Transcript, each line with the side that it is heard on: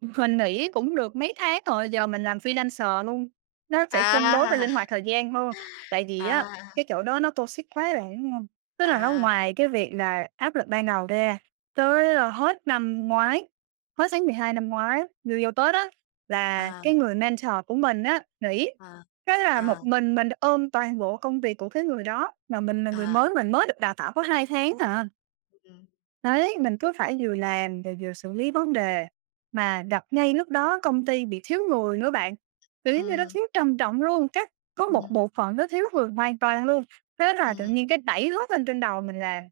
right: Mình nghỉ cũng được mấy tháng rồi, giờ mình làm freelancer luôn, nó sẽ cân đối và
left: À!
right: linh hoạt thời gian hơn. Tại vì á,
left: À.
right: cái chỗ đó nó toxic quá bạn hiểu hông? Tức là nó
left: À.
right: ngoài cái việc là áp lực ban đầu ra, tới, ơ, hết năm ngoái hết tháng 12 năm ngoái vô vô Tết á, là
left: À.
right: cái người mentor của mình á nghỉ
left: À,
right: cái là một
left: à.
right: mình mình ôm toàn bộ công việc của cái người đó, mà mình là người
left: À.
right: mới, mình mới được đào tạo có 2 tháng à.
left: Ừm.
right: Đấy, mình
left: [unintelligible]
right: cứ phải vừa làm rồi vừa xử lý vấn đề, mà gặp ngay lúc đó công ty bị thiếu người nữa bạn, kiểu, giống như nó
left: Ừm.
right: thiếu trầm trọng luôn, các có một
left: Ừm.
right: bộ phận nó thiếu người hoàn toàn luôn, thế là tự
left: Ừm.
right: nhiên cái đẩy hết lên trên đầu mình làm.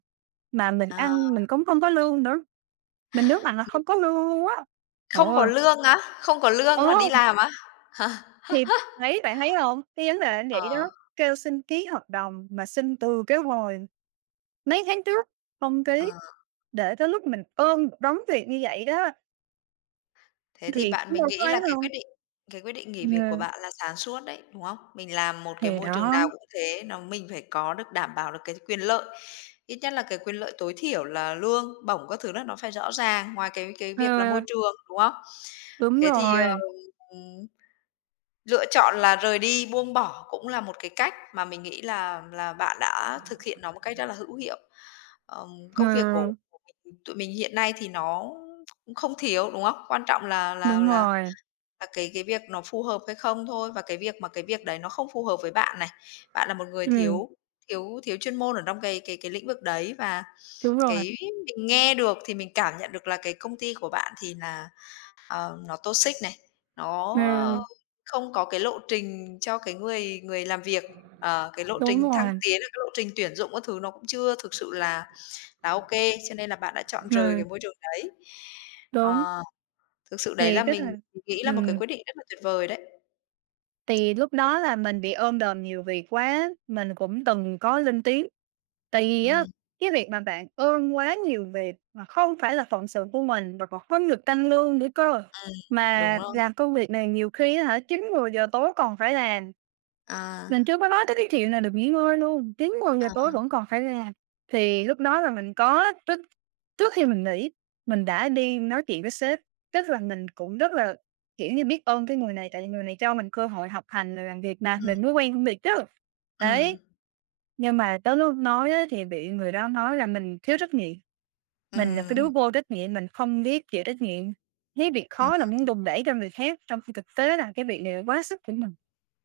right: Mà mình
left: À!
right: ăn mình cũng không có lương nữa, mình nhấn mạnh là
left: [unintelligible]
right: không có lương luôn á, trời
left: Không có
right: ơi!
left: lương á? Không có lương mà đi
right: Ờ.
left: làm á? Hả?
right: Thì, thấy bạn thấy hông? Cái vấn đề nó
left: Ờ.
right: vậy đó, kêu xin ký hợp đồng mà xin từ cái hồi mấy tháng trước không ký,
left: Ờ.
right: để tới lúc mình ôm một đống việc như vậy đó.
left: Thế thì
right: Thì
left: bạn,
right: cũng
left: mình
right: đâu có
left: nghĩ là
right: ấy
left: cái quyết
right: đâu.
left: định cái quyết định nghỉ việc của
right: Ờ.
left: bạn là sáng suốt đấy, đúng không? Mình làm một cái
right: Thì
left: môi trường
right: đó.
left: nào cũng thế, nó mình phải có được đảm bảo được cái quyền lợi, ít nhất là cái quyền lợi tối thiểu là lương bổng các thứ là nó phải rõ ràng ngoài cái cái việc là môi
right: Ờ.
left: trường, đúng không?
right: Đúng
left: Thế thì, ờ,
right: rồi.
left: ừm, lựa chọn là rời đi, buông bỏ cũng là một cái cách mà mình nghĩ là là bạn đã thực hiện nó một cách rất là hữu hiệu. Ờm, công việc của
right: Ừm.
left: của mình, tụi mình hiện nay thì nó cũng không thiếu, đúng không? Quan trọng là là
right: Đúng
left: là
right: rồi.
left: là cái cái việc nó phù hợp hay không thôi, và cái việc mà cái việc đấy nó không phù hợp với bạn này. Bạn là một người
right: Ừm.
left: thiếu thiếu thiếu chuyên môn ở trong cái cái cái lĩnh vực đấy, và
right: Đúng rồi.
left: cái mình nghe được thì mình cảm nhận được là cái công ty của bạn thì là ờ nó toxic này, nó, ờ,
right: Ừm.
left: không có cái lộ trình cho cái người người làm việc, ờ, cái lộ
right: Đúng
left: trình thăng
right: rồi.
left: tiến hay cái lộ trình tuyển dụng các thứ nó cũng chưa thực sự là là OK, cho nên là bạn đã chọn rời cái
right: Ừm.
left: môi trường đấy.
right: Đúng.
left: Ờ, thực sự đấy là
right: Thì cái
left: mình
right: thằng
left: mình nghĩ là một cái
right: ừm.
left: quyết định rất là tuyệt vời đấy!
right: Thì lúc đó là mình bị ôm đồm nhiều việc quá, mình cũng từng có lên tiếng, tại vì á,
left: Ừm.
right: cái việc mà bạn ôm quá nhiều việc mà không phải là phận sự của mình và còn hông được tăng lương nữa cơ,
left: Ừm, đúng
right: mà
left: rồi.
right: làm công việc này nhiều khi á hả, 9:00-10:00 tối còn phải làm.
left: À.
right: Mình chưa có nói tới cái chuyện là được nghỉ ngơi luôn, 9:00-10:00
left: À.
right: tối vẫn còn phải làm. Thì lúc đó là mình có trước trước khi mình nghỉ, mình đã đi nói chuyện với sếp, tức là mình cũng rất là, kiểu như, biết ơn cái người này, tại vì người này cho mình cơ hội học hành rồi làm việc mà,
left: Ừm.
right: mình mới quen công việc chứ,
left: Ừm.
right: đấy. Nhưng mà tới lúc nói á, thì bị người đó nói là mình thiếu trách nhiệm, mình là cái đứa
left: Ừm.
right: vô trách nhiệm, mình không biết chịu trách nhiệm, thấy việc
left: Ừm,
right: khó là muốn
left: ừm.
right: đùn đẩy cho người khác, trong khi thực tế là cái việc này là quá sức của mình.